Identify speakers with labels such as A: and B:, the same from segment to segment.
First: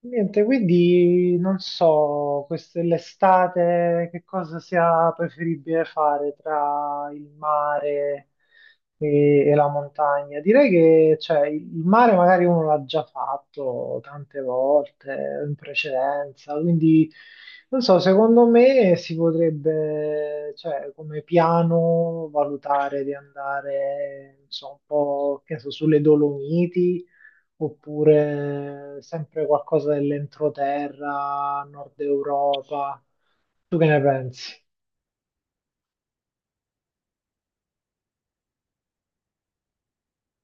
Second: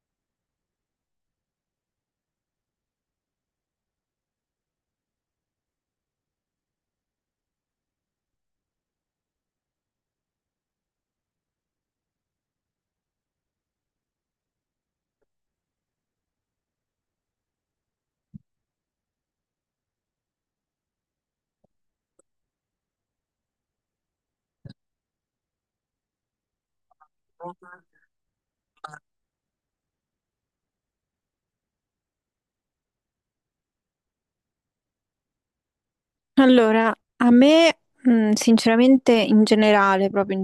A: Niente, quindi non so, l'estate che cosa sia preferibile fare tra il mare e la montagna. Direi che cioè, il mare magari uno l'ha già fatto tante volte in precedenza, quindi non so, secondo me si potrebbe, cioè, come piano valutare di andare, non so, un po', che ne so, sulle Dolomiti oppure sempre qualcosa dell'entroterra, Nord Europa. Tu che ne pensi?
B: Allora, a me, sinceramente, in generale, proprio in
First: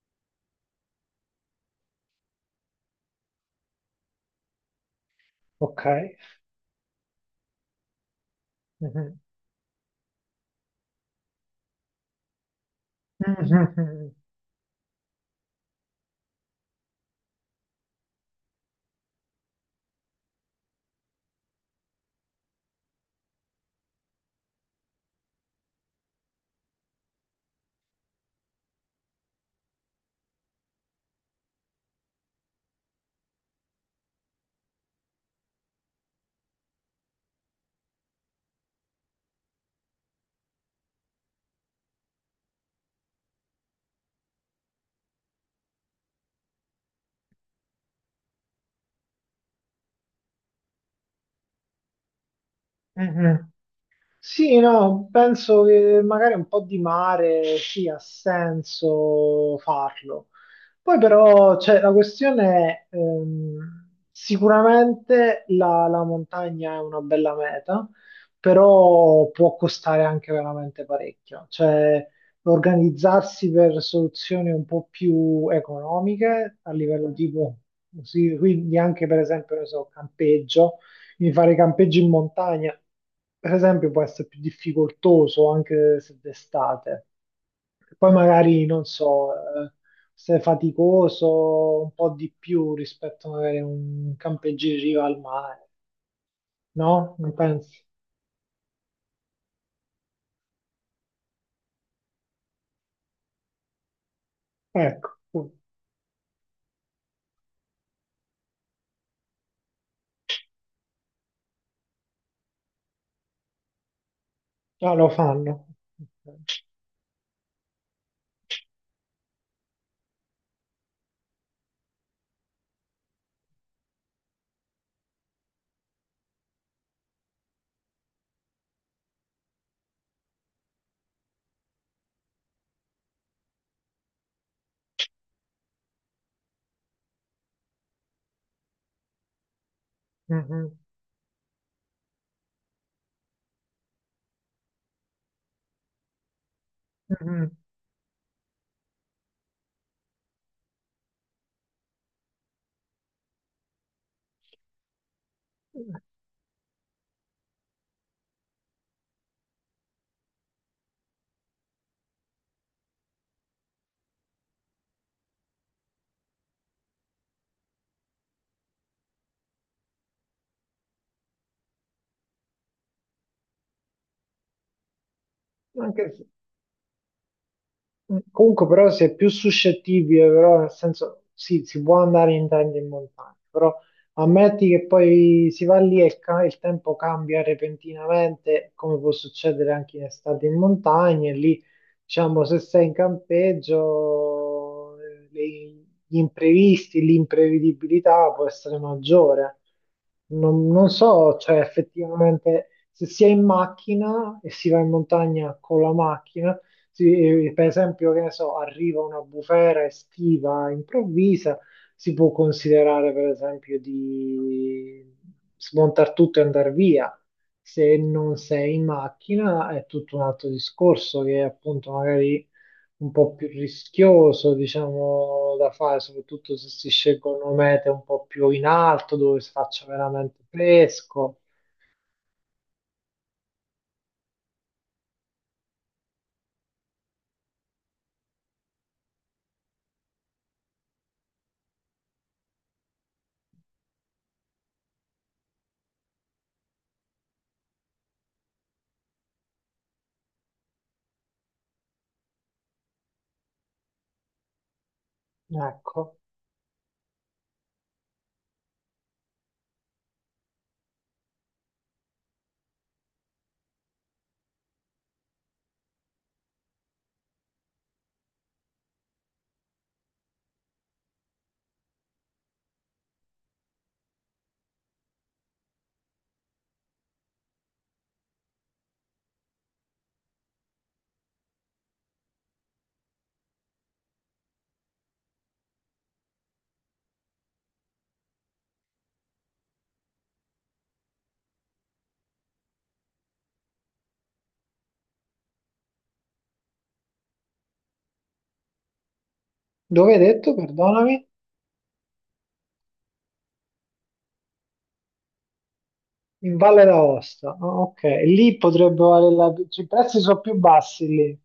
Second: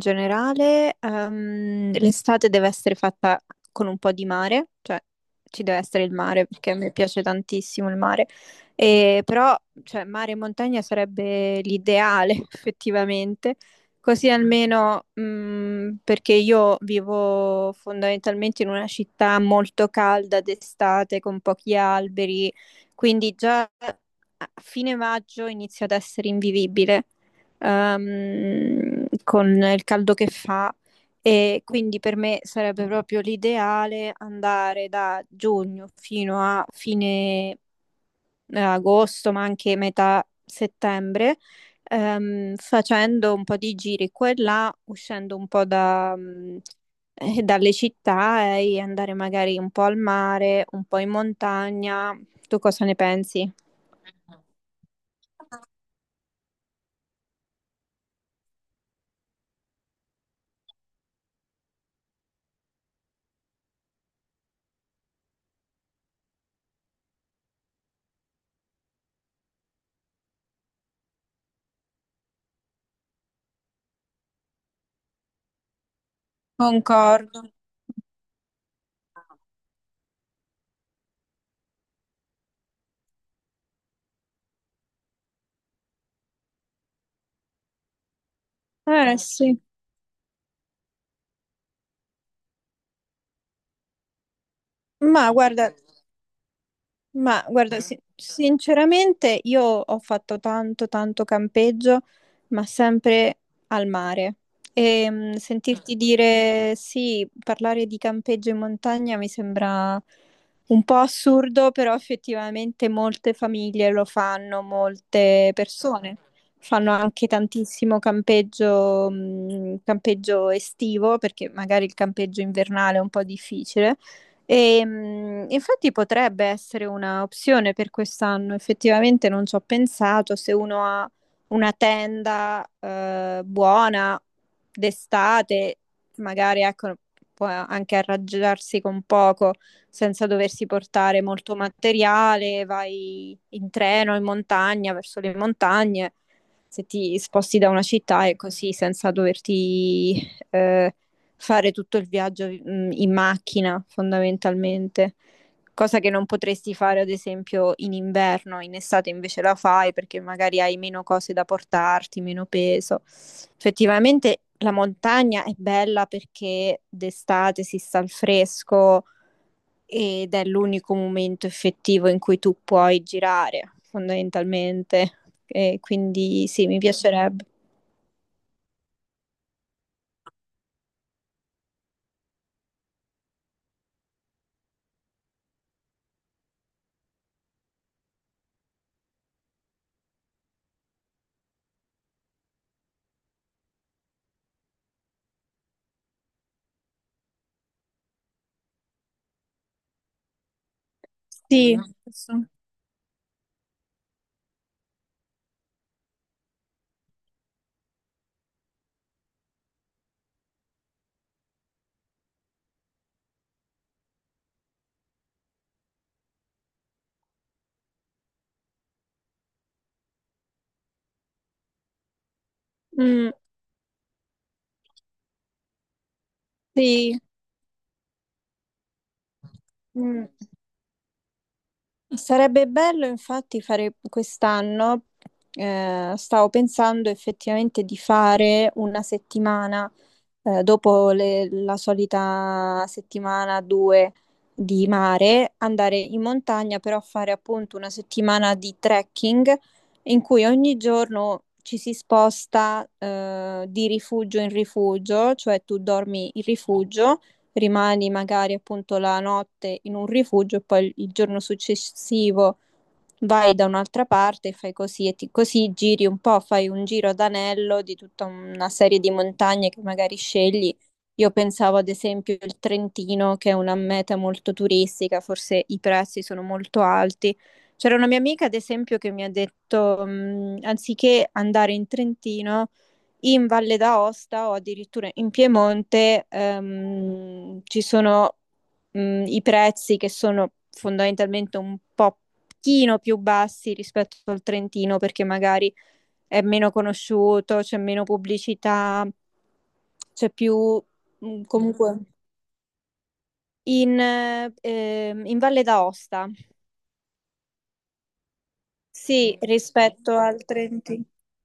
B: generale, l'estate deve essere fatta con un po' di mare, cioè ci deve
A: Ok.
B: essere il mare perché a me piace tantissimo il mare.
A: Mhm.
B: E però, cioè, mare e montagna sarebbe l'ideale, effettivamente,
A: Mhm.
B: così almeno, perché io vivo fondamentalmente in una città molto calda d'estate, con pochi alberi, quindi già a fine maggio inizia ad essere invivibile, con il caldo che fa. E quindi per me sarebbe proprio l'ideale andare da giugno fino a fine agosto, ma anche metà settembre, facendo un po' di giri qua e là, uscendo un po' dalle città e andare magari un po' al mare, un po' in montagna. Tu cosa ne
A: Mhm.
B: pensi?
A: Sì, no, penso che magari un po' di mare sì, ha senso farlo. Poi però cioè, la questione è, sicuramente la montagna è una bella meta, però può costare anche veramente parecchio. Cioè, organizzarsi per soluzioni un po' più economiche a livello
B: Concordo.
A: tipo, sì, quindi anche per esempio, ne so, campeggio quindi fare campeggi in montagna, per esempio, può essere più difficoltoso anche se d'estate. Poi magari, non
B: Eh
A: so,
B: sì.
A: se è faticoso un po' di più rispetto magari a un campeggio in riva al
B: Ma
A: mare,
B: guarda,
A: no? Non
B: Ma guarda,
A: pensi?
B: Mm? Sinceramente io ho fatto tanto, tanto campeggio, ma sempre al mare. E
A: Ecco,
B: sentirti dire sì, parlare di campeggio in montagna mi sembra un po' assurdo, però effettivamente molte famiglie lo fanno,
A: già lo
B: molte
A: fanno.
B: persone fanno anche tantissimo campeggio, campeggio estivo, perché magari il campeggio invernale è un po' difficile. E, infatti potrebbe essere una opzione per quest'anno, effettivamente non ci ho pensato, se uno ha una tenda buona d'estate, magari ecco, può anche arrangiarsi con poco senza doversi
A: Mhm,
B: portare molto materiale, vai in treno, in montagna, verso le montagne, se ti
A: mhm.
B: sposti da una città e così senza doverti eh, fare tutto il viaggio, in macchina fondamentalmente, cosa che non potresti fare ad esempio in inverno, in estate invece la fai perché magari hai meno cose da portarti, meno peso. Effettivamente la montagna è bella perché d'estate si sta al fresco ed è l'unico momento effettivo in cui tu puoi girare fondamentalmente. E
A: Mhm. Anche se-
B: quindi sì, mi piacerebbe.
A: Mm, comunque però si è più suscettibile, però nel senso sì, si può andare in tenda in montagna, però ammetti che poi si va lì e il tempo cambia repentinamente, come può succedere anche in estate in montagna, e lì diciamo se sei in campeggio gli imprevisti, l'imprevedibilità può essere maggiore. Non so, cioè
B: Sì.
A: effettivamente se si è in macchina e si va in montagna con la macchina, sì, per esempio, che ne so, arriva una bufera estiva improvvisa, si può considerare per esempio di smontare tutto e andare via. Se non sei in macchina è tutto un altro discorso che è appunto magari un
B: Mh,
A: po' più rischioso, diciamo, da fare, soprattutto se si
B: sì,
A: scelgono mete un po' più in alto, dove si faccia veramente
B: mh.
A: fresco.
B: Sarebbe bello infatti fare quest'anno, stavo pensando effettivamente di fare una settimana, dopo la solita settimana due di mare, andare in montagna, però fare appunto una settimana di trekking in cui ogni giorno ci si sposta, di rifugio in rifugio, cioè tu
A: Ecco.
B: dormi in rifugio, rimani magari appunto la notte in un rifugio e poi il giorno successivo vai da un'altra parte e fai così e così giri un po', fai un giro ad anello di tutta una serie di montagne che magari scegli. Io pensavo ad esempio il Trentino, che è una meta molto turistica, forse i prezzi sono molto alti. C'era una mia amica, ad esempio, che mi ha detto, anziché andare in Trentino, in Valle d'Aosta o addirittura in Piemonte, ci sono i prezzi che sono fondamentalmente un po' pochino più bassi rispetto al Trentino perché magari è meno conosciuto, c'è meno pubblicità,
A: Dove hai
B: c'è
A: detto,
B: più
A: perdonami?
B: comunque in Valle d'Aosta,
A: In Valle d'Aosta. Ah, ok, lì potrebbe valere
B: sì,
A: la cioè, i
B: rispetto
A: prezzi sono
B: al
A: più
B: Trentino.
A: bassi lì.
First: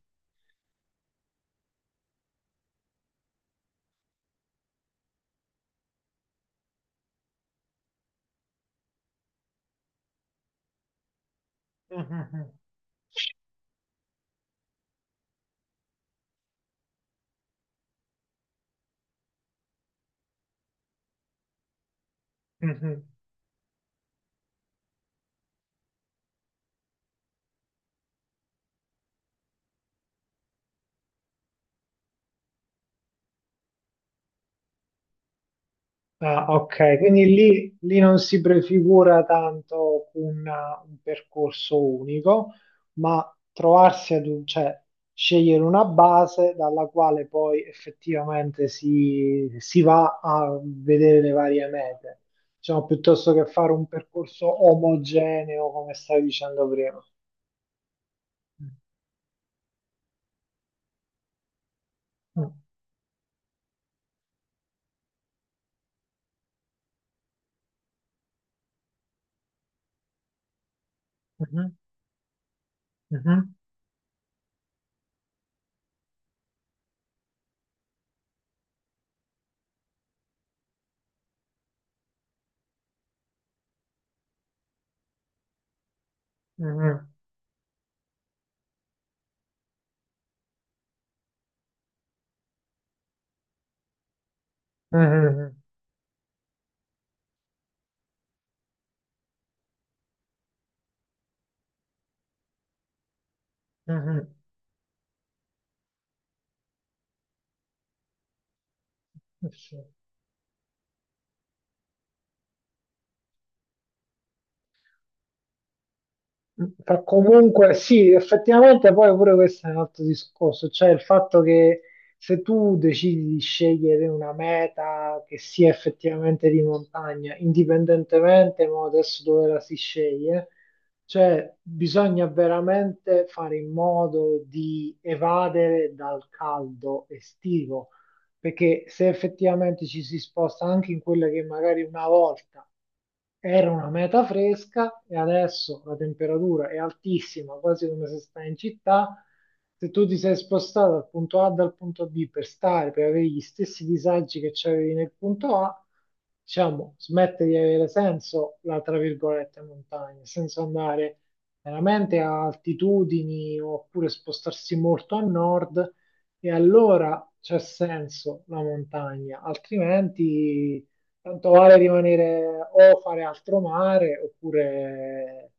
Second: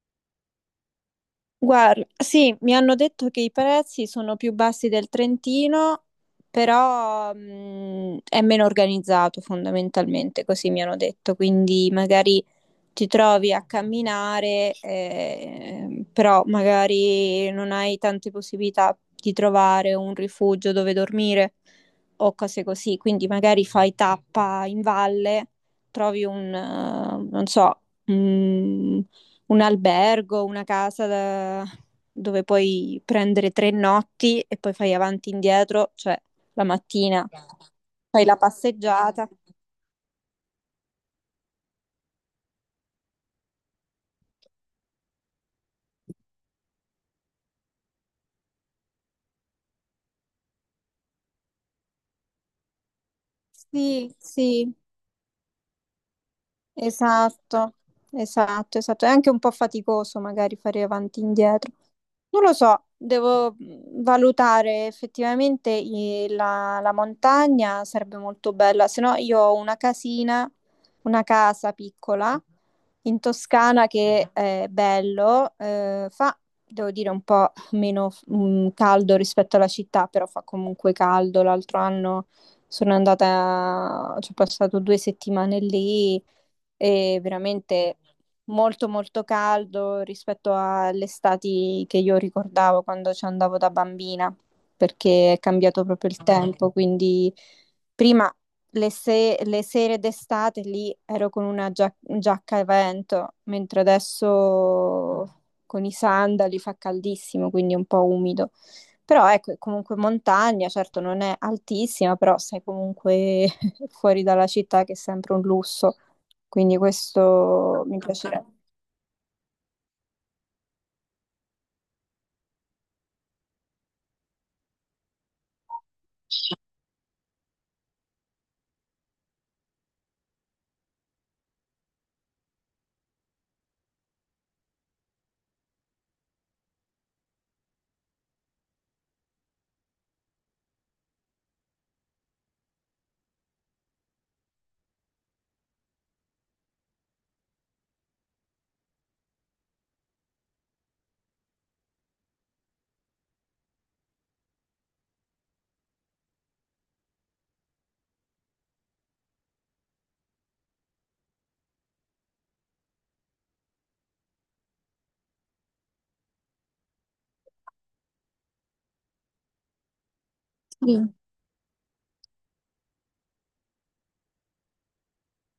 B: Guarda, sì, mi hanno detto che i prezzi sono più bassi del Trentino, però è meno organizzato fondamentalmente, così mi hanno detto, quindi magari
A: Mhm,
B: ti trovi a camminare, però magari non hai tante possibilità di trovare un rifugio dove dormire o cose così.
A: mhm.
B: Quindi magari fai tappa in valle, trovi un, non so, un, un albergo, una casa dove puoi prendere 3 notti e poi fai avanti e indietro, cioè
A: Ah,
B: la
A: ok, quindi
B: mattina
A: lì non
B: fai la
A: si prefigura
B: passeggiata.
A: tanto un percorso unico, ma trovarsi ad un, cioè scegliere una base dalla quale poi effettivamente si va a vedere le varie mete, diciamo, piuttosto che fare un
B: Sì,
A: percorso
B: sì.
A: omogeneo, come stavi dicendo prima.
B: Esatto, esatto, esatto. È anche un po' faticoso magari fare avanti e indietro. Non lo so, devo valutare effettivamente la montagna, sarebbe molto bella, se no io ho una casina, una
A: Mm.
B: casa piccola in
A: Mhm,
B: Toscana che è bello, fa, devo dire, un po' meno caldo rispetto alla città, però fa comunque caldo. L'altro anno sono andata, ci ho passato 2 settimane lì
A: mhm,
B: e veramente molto molto caldo rispetto alle estati che io ricordavo quando ci andavo da bambina, perché è
A: mhm,
B: cambiato proprio il tempo, quindi prima le, se- le sere d'estate lì ero con una giacca a vento, mentre
A: mhm.
B: adesso con i sandali fa caldissimo, quindi è un po' umido. Però ecco, è
A: Sì.
B: comunque montagna, certo non è altissima, però sei comunque fuori dalla città, che è sempre un lusso. Quindi
A: Fa comunque
B: questo mi
A: sì,
B: piacerebbe.
A: effettivamente poi pure questo è un altro discorso, cioè il fatto che se tu decidi di scegliere una meta che sia effettivamente di montagna, indipendentemente mo, adesso dove la si sceglie, cioè bisogna veramente fare in modo di evadere dal caldo estivo perché se effettivamente ci si sposta anche in quella che magari una volta era una meta fresca e adesso la temperatura è altissima, quasi come se stai in città. Se tu ti sei spostato dal punto A dal punto B per stare, per avere gli stessi disagi che c'avevi nel punto A, diciamo, smette di avere senso la, tra virgolette, montagna, senza andare veramente a altitudini oppure spostarsi molto a nord e allora c'è senso la montagna, altrimenti
B: Sì.
A: tanto vale rimanere o fare altro mare oppure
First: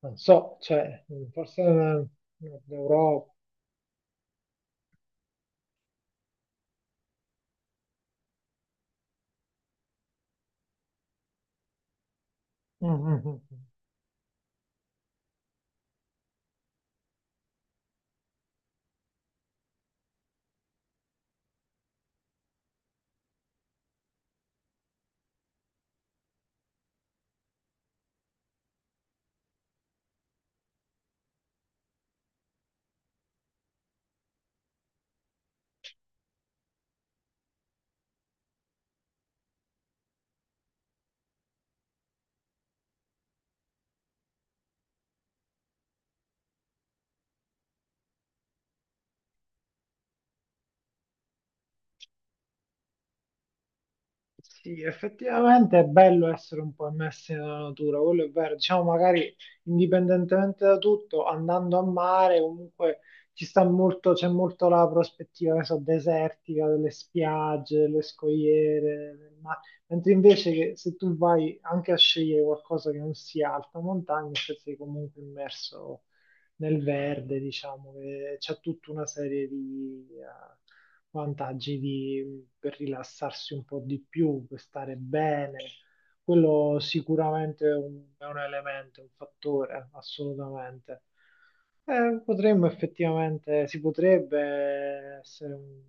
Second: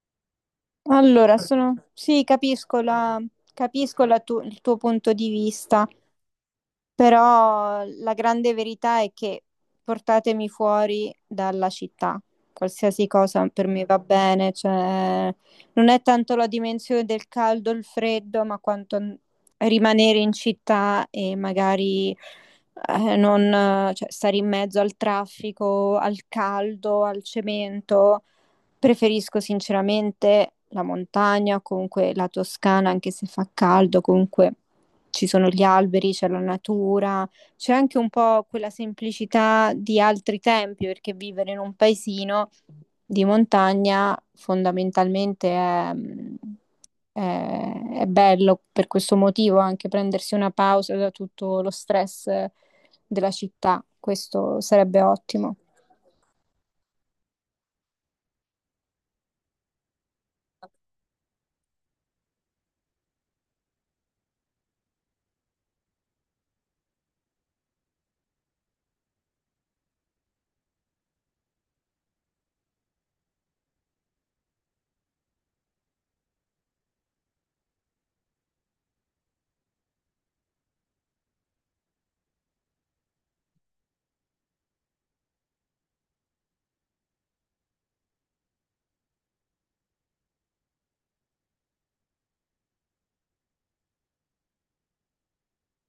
A: non so, cioè,
B: Allora,
A: forse Nord
B: sì, capisco la-
A: Europa.
B: capisco la tu- il tuo punto di vista. Però la grande verità è che portatemi fuori dalla città,
A: Mm,
B: qualsiasi
A: mm, mm.
B: cosa per me va bene, cioè non è tanto la dimensione del caldo, il freddo, ma quanto rimanere in città e magari non, cioè, stare in mezzo al traffico, al caldo, al cemento. Preferisco sinceramente la montagna, comunque la Toscana, anche se fa caldo, comunque ci sono gli alberi, c'è la natura, c'è anche un po' quella semplicità di altri tempi, perché vivere in un paesino di montagna fondamentalmente è bello per questo motivo, anche prendersi una pausa da tutto lo stress della città, questo
A: Sì,
B: sarebbe ottimo.
A: effettivamente è bello essere un po' immersi nella natura, quello è vero. Diciamo, magari indipendentemente da tutto, andando a mare, comunque ci sta molto, c'è molto la prospettiva, che so, desertica, delle spiagge, delle scogliere, del mare. Mentre invece che se tu vai anche a scegliere qualcosa che non sia alta montagna, cioè sei comunque immerso nel verde, diciamo, che c'è tutta una serie di per rilassarsi un po' di più, per stare bene. Quello sicuramente è un elemento, un fattore, assolutamente. Potremmo effettivamente, si potrebbe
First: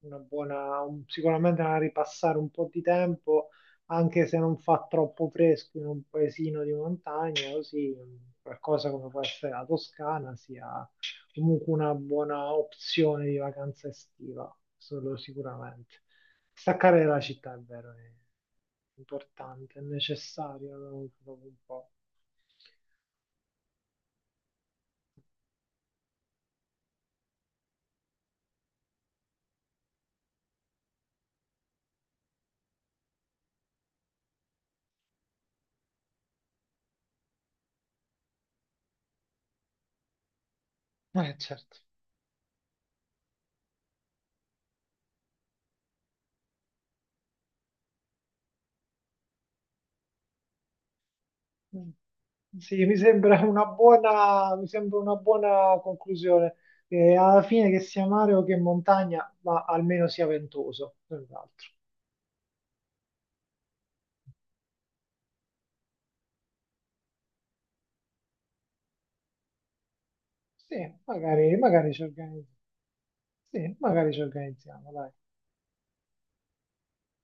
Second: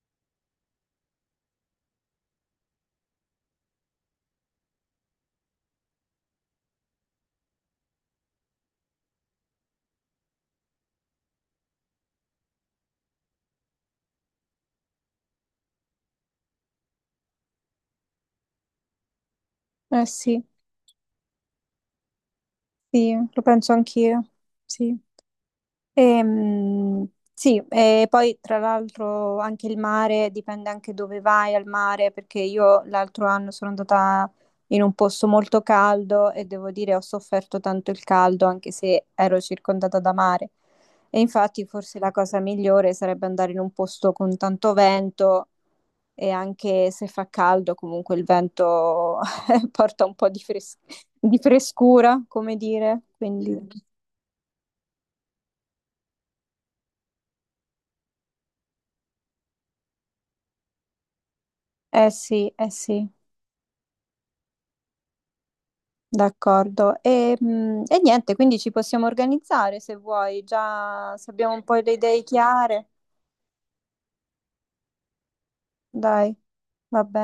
A: sicuramente una ripassare un po' di tempo, anche se non fa troppo fresco in un paesino di montagna, così qualcosa come può essere la Toscana sia comunque una buona opzione di vacanza estiva, solo sicuramente. Staccare dalla città è vero, è importante, è
B: Eh sì,
A: necessario, no? Dopo un po'.
B: sì, lo penso anch'io, sì. Ehm, sì, e poi tra l'altro anche il mare dipende anche dove vai al mare, perché io l'altro anno sono andata in un posto molto caldo e devo dire ho sofferto tanto il caldo anche se ero circondata da mare. E infatti
A: Certo.
B: forse la cosa migliore sarebbe andare in un posto con tanto vento e anche se fa caldo comunque il vento porta un po' di di
A: Mm.
B: frescura, come
A: Sì, mi
B: dire.
A: sembra
B: Quindi,
A: una buona, mi sembra una buona conclusione. Alla fine che sia mare o che montagna, ma almeno sia ventoso, senz'altro.
B: eh sì, eh sì. D'accordo. E niente, quindi ci possiamo organizzare se vuoi,
A: Sì,
B: già se abbiamo
A: magari,
B: un po'
A: magari
B: le
A: ci
B: idee
A: organizziamo.
B: chiare.
A: Sì, magari ci organizziamo, dai.
B: Dai, va bene.